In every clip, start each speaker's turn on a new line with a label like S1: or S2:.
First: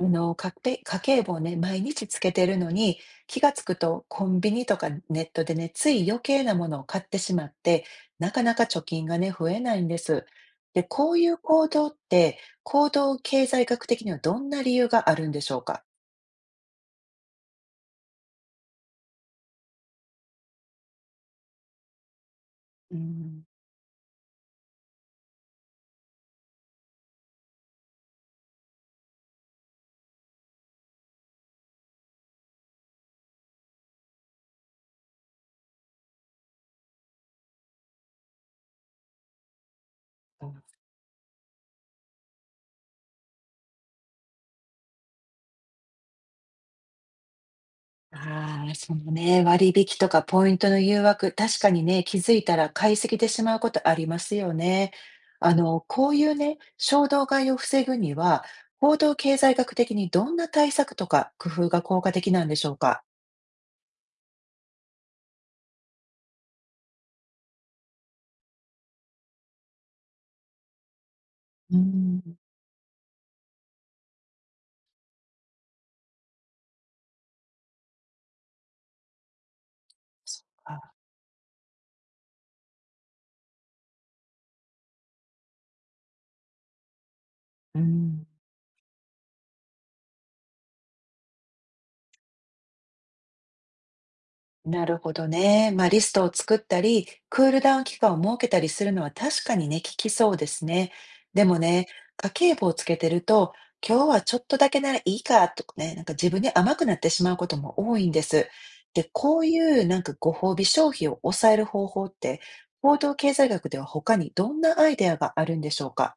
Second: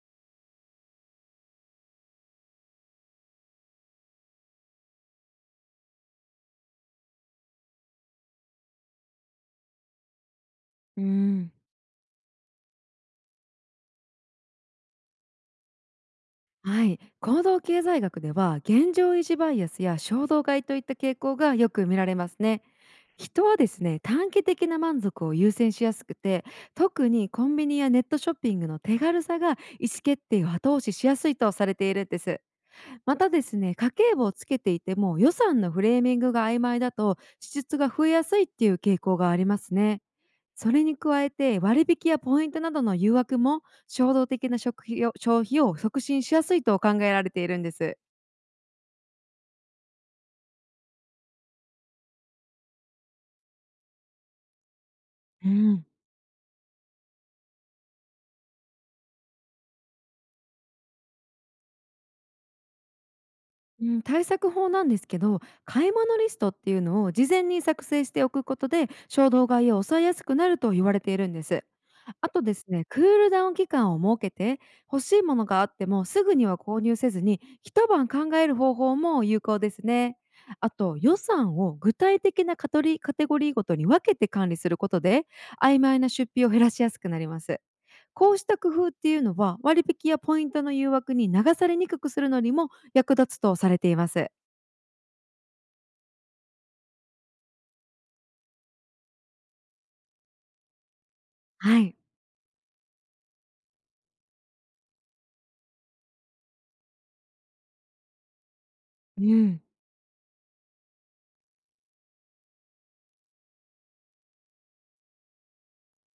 S1: かけ家計簿をね、毎日つけてるのに、気がつくとコンビニとかネットでね、つい余計なものを買ってしまって、なかなか貯金がね、増えないんです。で、
S2: う
S1: こういう
S2: ん。
S1: 行動って、行動経済学的にはどんな理由があるんでしょうか？
S2: はい、行動経済学では現状維持バイアスや衝動買いといった傾向がよく見られますね。
S1: う
S2: 人
S1: ん。
S2: はですね、短期的な満足を優先しやすくて、特にコンビニやネットショッピングの手軽さが意思決定を後押ししやすいとされているんです。またですね、家計簿をつけていても予算のフレーミングが曖昧だと支出が増えやすいっていう傾向がありますね。それに加えて、割引やポイントなどの誘惑も衝動的な食費を消費を促進しやすいと考えられているんです。
S1: ああ、そのね、割引とかポイントの誘惑、確かにね、気づいたら買い過ぎてしまうことありますよね。
S2: うん。
S1: こういうね、衝動買いを防ぐには、行動経済学的にどんな対策とか工夫が効果的なんでしょうか？
S2: うん、対策法なんですけど、買い物リストっていうのを事前に作成しておくことで衝動買いを抑えやすくなると言われているんです。
S1: う
S2: あ
S1: ん。
S2: とですね、クールダウン期間を設けて、欲しいものがあってもすぐには購入せずに、一晩考える方法も有効ですね。
S1: そっ
S2: あ
S1: か。
S2: と、予算を具体的なカテゴリーごとに分けて管理することで、曖昧な出費を減らしやすくなります。
S1: うん。
S2: こうした工夫っていうのは、割引やポイントの誘惑に流されにくくするのにも役立つとされています。
S1: なるほどね。まあ、リストを作ったり、クールダウン期間を設けたりするのは確かにね、効きそうですね。でも
S2: は
S1: ね、
S2: い。
S1: 家計簿をつけてると、今日はちょっとだけならいいかとかね、なんか自分に甘くなってしまうことも多いんです。で、
S2: う
S1: こうい
S2: ん。
S1: うなんかご褒美消費を抑える方法って、報道経済学では他にどんなアイデアがあるんでしょうか。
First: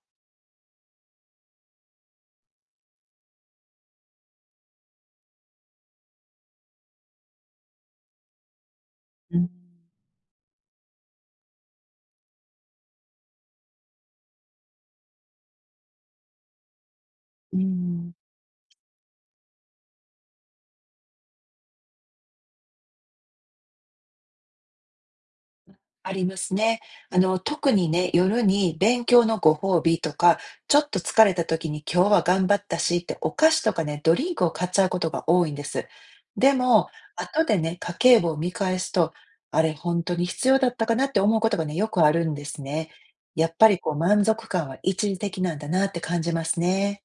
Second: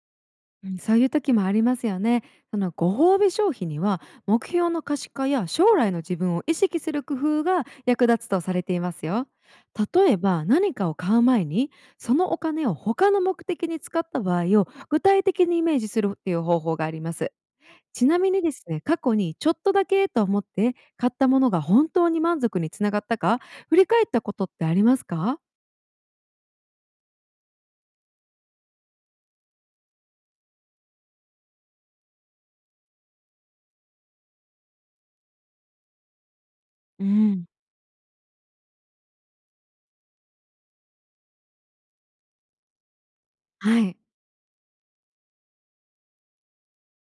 S2: うん、そういう時もありますよね。そのご褒美消費には、目標の可視化や将来の自分を意識する工夫が役立つとされていますよ。
S1: うん、
S2: 例えば、何かを買う前に、そのお金を他の目的に使った場合を具体的にイメージするっていう方法があります。
S1: う
S2: ち
S1: ん。
S2: なみにですね、過去にちょっとだけと思って買ったものが本当に満足につながったか、振り返ったことってありますか？
S1: ありますね。特にね、夜に勉強のご褒美とか、ちょっと疲れた時に今日は頑張ったしってお菓子とかね、ドリンクを買っちゃうことが多いんです。でも、
S2: う
S1: 後
S2: ん。
S1: でね、家計簿を見返すと、あれ、本当に必要だったかなって思うことがね、よくあるんですね。やっぱり
S2: は
S1: こう
S2: い。
S1: 満足感は一時的なんだなって感じますね。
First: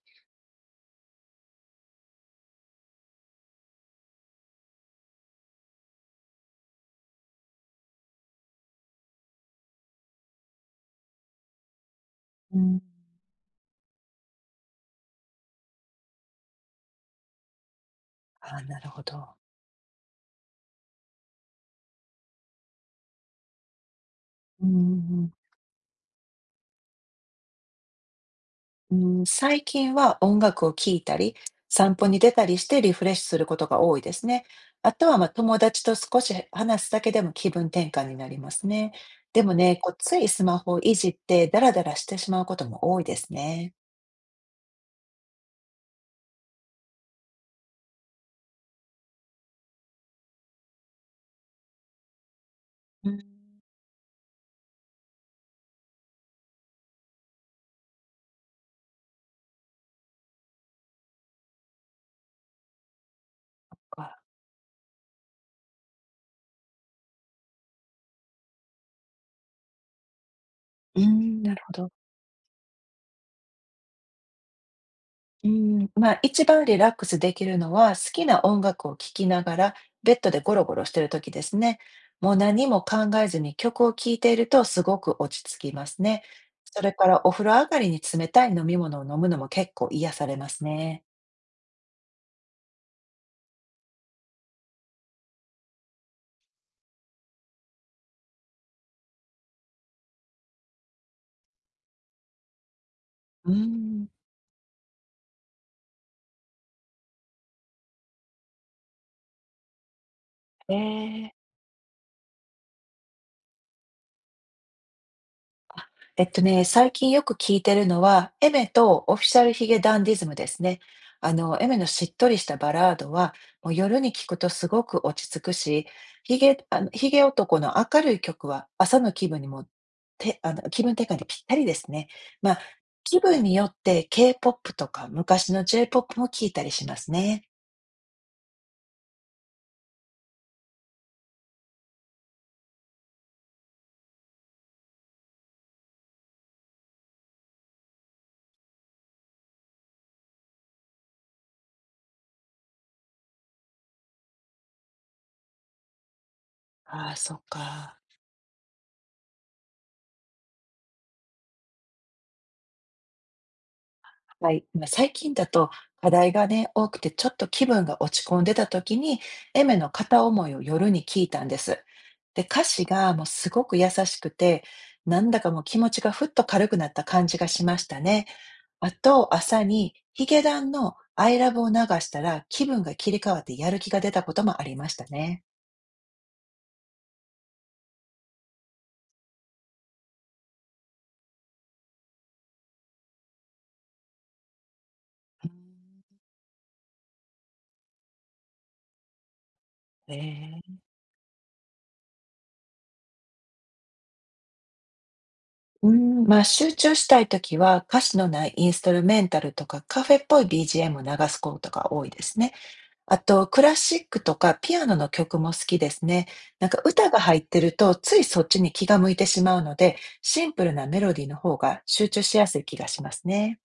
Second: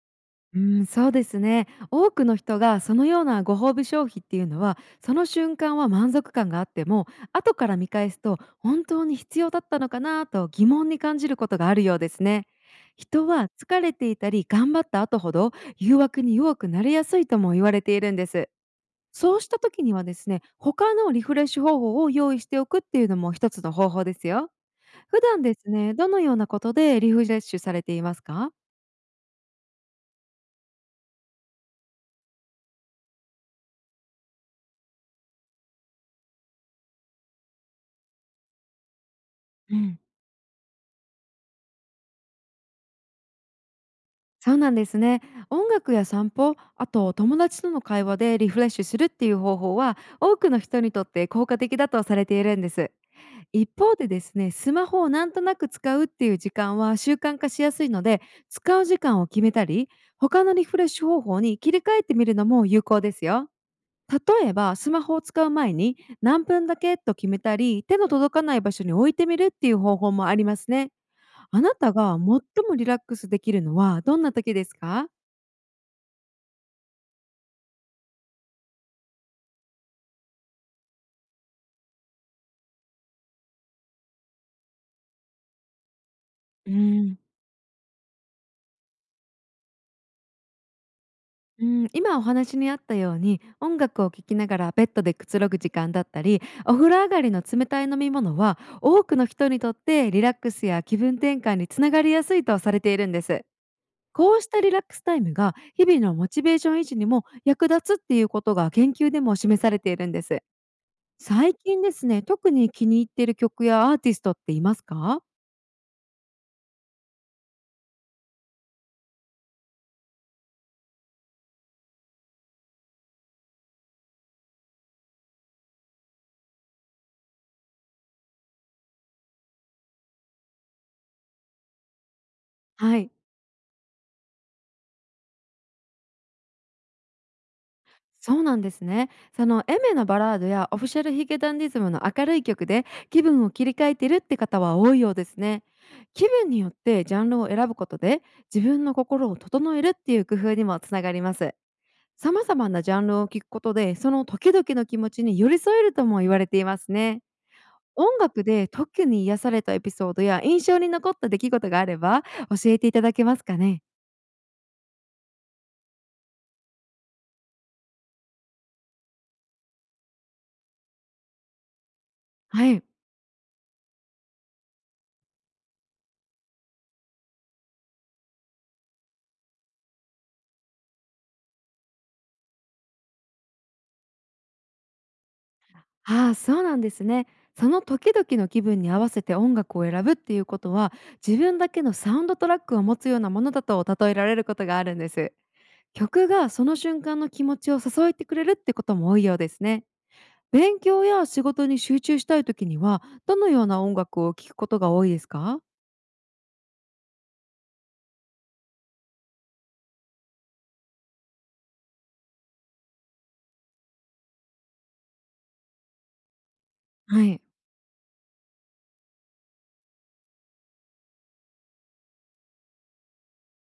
S2: うん、そうですね。多くの人がそのようなご褒美消費っていうのは、その瞬間は満足感があっても、後から見返すと本当に必要だったのかなと疑問に感じることがあるようですね。
S1: うん。
S2: 人は、疲れていたり頑張った後ほど、誘惑に弱くなりやすいとも言われているんです。
S1: あ、なるほど。
S2: そうした時にはですね、他のリフレッシュ方法を用意しておくっていうのも一つの方法ですよ。
S1: うんうんう
S2: 普
S1: ん
S2: 段ですね、どのようなことでリフレッシュされていますか？
S1: うん、最近は音楽を聴いたり、散歩に出たりしてリフレッシュすることが多いですね。あとはまあ友達と少し話すだけでも気分転換になりますね。でも
S2: う
S1: ね、こう
S2: ん。
S1: ついスマホをいじってダラダラしてしまうことも多いですね。
S2: そうなんですね。音楽や散歩、あと友達との会話でリフレッシュするっていう方法は、多くの人にとって効果的だとされているんです。
S1: うん、
S2: 一方でですね、スマホをなんとなく使うっていう時間は習慣化しやすいので、使う時間を決めたり、他のリフレッシュ方法に切り替えてみるのも有効ですよ。
S1: か。
S2: 例えば、スマホを使う前に何分だけと決めたり、手の届かない場所に置いてみるっていう方法もありますね。
S1: うん、な
S2: あ
S1: るほ
S2: な
S1: ど。
S2: たが最もリラックスできるのはどんな時ですか？
S1: うん、まあ、一番リラックスできるのは、好きな音楽を聴きながら、ベッドでゴロゴロしてる時ですね。もう何も考えずに曲を聴いているとすごく落ち着きますね。
S2: う
S1: それか
S2: ん。
S1: らお風呂上がりに冷たい飲み物を飲むのも結構癒されますね。
S2: うん、今お話にあったように、音楽を聴きながらベッドでくつろぐ時間だったり、お風呂上がりの冷たい飲み物は、多くの人にとってリラックスや気分転換につながりやすいとされているんです。
S1: うん。
S2: こうしたリラックスタイムが、日々のモチベーション維持にも役立つっていうことが研究でも示されているんです。
S1: ええ。
S2: 最近ですね、特に気に入っている曲やアーティストっていますか？
S1: 最近よく聞いてるのは、エメとオフィシャルヒゲダンディズムですね。エメのしっとりしたバラードは、もう夜に聞くとすごく落ち着くし、ヒゲ男の明るい曲は朝の気分にも、て、あの、気分転換にぴったりですね。まあ、
S2: はい。
S1: 気分によって K-POP とか昔の j ポップも聞いたりしますね。
S2: そうなんですね。そのエメのバラードやオフィシャルヒゲダンディズムの明るい曲で、気分を切り替えてるって方は多いようですね。気分によってジャンルを選ぶことで、自分の心を整えるっていう工夫にもつながります。様々なジャンルを聴くことで、その時々の気持ちに寄り添えるとも言われています
S1: ああ、
S2: ね。
S1: そっか。
S2: 音楽で特に癒されたエピソードや印象に残った出来事があれば、教えていただけますかね？
S1: はい、まあ最近だと課題がね、多くてちょっと気分が落ち込んでた時に、エメの片思いを夜に聞いたんです。で、歌
S2: はい。
S1: 詞がもうすごく優しくて、なんだかもう気持ちがふっと軽くなった感じがしましたね。あと、朝にヒゲダンのアイラブを流したら気分が切り替わってやる気が出たこともありましたね。
S2: ああ、そうなんですね。その時々の気分に合わせて音楽を選ぶっていうことは、自分だけのサウンドトラックを持つようなものだと例えられることがあるんです。曲がその瞬間の気持ちを誘えてくれるってことも多いようですね。
S1: え
S2: 勉
S1: ー。
S2: 強や仕事に集中したい時には、どのような音楽を聴くことが多いですか？
S1: うん、まあ集中したい時は歌詞のないインストルメンタルとかカフェっぽい BGM を流すことが多いですね。あと、クラシックとかピアノの曲も好きですね。なんか歌が
S2: は
S1: 入
S2: い。
S1: ってると、ついそっちに気が向いてしまうので、シンプルなメロディーの方が集中しやすい気がしますね。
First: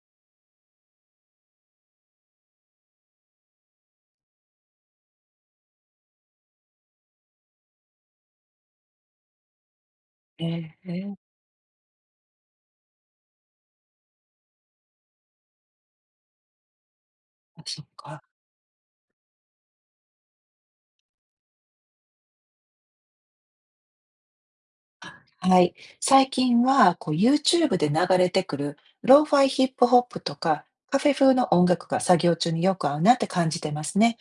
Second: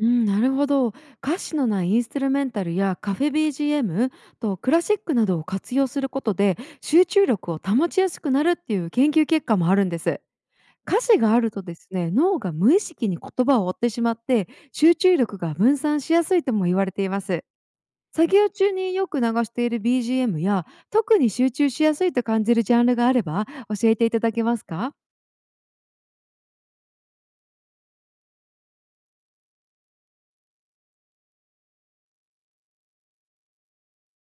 S2: うん、なるほど。歌詞のないインストゥルメンタルやカフェ BGM とクラシックなどを活用することで、集中力を保ちやすくなるっていう研究結果もあるんです。
S1: え
S2: 歌
S1: え、
S2: 詞があるとですね、脳が無意識に言葉を追ってしまって、集中力が分散しやすいとも言われています。
S1: あ、そっか。
S2: 作業中によく流している BGM や、特に集中しやすいと感じるジャンルがあれば、教えていただけますか？
S1: はい。最近は、こう、YouTube で流れてくる、ローファイヒップホップとか、カフェ風の音楽が作業中によく合うなって感じてますね。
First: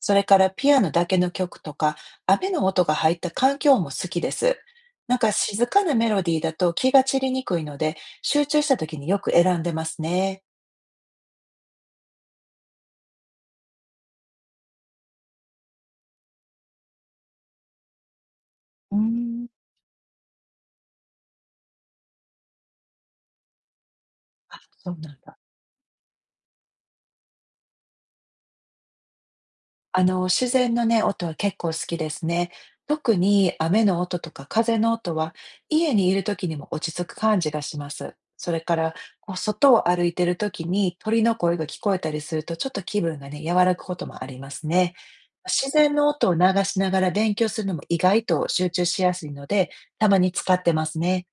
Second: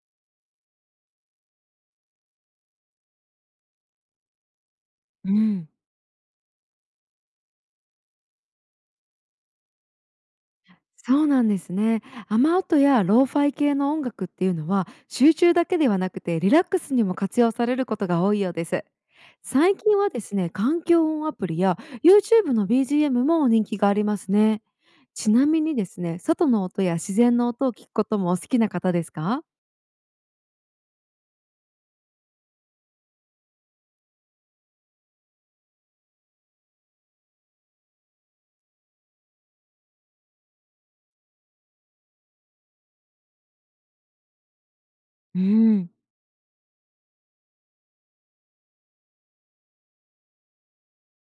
S1: それから、ピアノだけの曲とか、雨の音が入った環境も好きです。なん
S2: う
S1: か、静
S2: ん。
S1: かなメロディーだと気が散りにくいので、集中した時によく選んでますね。
S2: そうなんですね。雨音やローファイ系の音楽っていうのは、集中だけではなくてリラックスにも活用されることが多いようです。
S1: うーん。
S2: 最近はですね、環境音アプリや YouTube の BGM も人気がありますね。
S1: そうなん
S2: ち
S1: だ。
S2: なみにですね、外の音や自然の音を聞くこともお好きな方ですか？
S1: 自然のね、音は結構好きですね。特に雨の音とか風の音は家にいる時にも落ち着く感じがします。それから、こう外を歩いてる時に鳥の声が聞こえたりするとちょっと気分がね、和らぐこともありますね。
S2: う
S1: 自
S2: ん。
S1: 然の音を流しながら勉強するのも意外と集中しやすいので、たまに使ってますね。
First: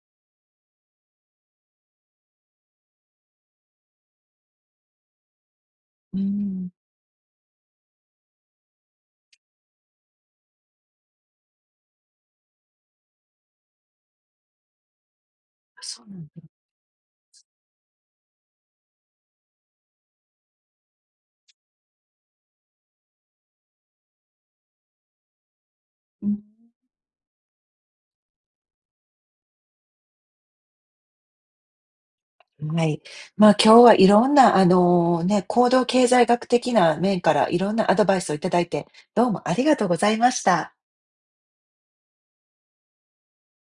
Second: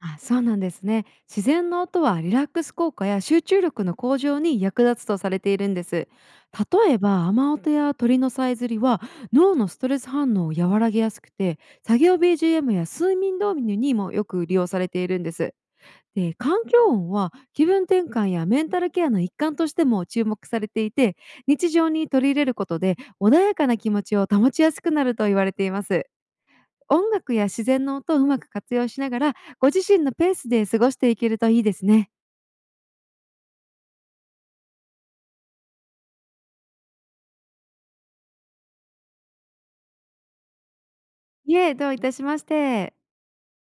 S2: あ、そうなんですね。自然の音はリラックス効果や集中力の向上に役立つとされているんです。
S1: うん。
S2: 例えば、雨音や鳥のさえずりは、脳のストレス反応を和らげやすくて、作業 BGM や睡眠導入にもよく利用されているんです。
S1: そうなん
S2: で、
S1: だ。
S2: 環境音は気分転換やメンタルケアの一環としても注目されていて、日常に取り入れることで穏やかな気持ちを保ちやすくなると言われています。
S1: うん。
S2: 音楽や自然の音をうまく活用しながら、ご自身のペースで過ごしていけるといいですね。
S1: はい。まあ、今日はいろんな、行動経済学的な面からいろんなアドバイスをいただいて、どうもありがとうございました。
S2: いえ、どういたしまして。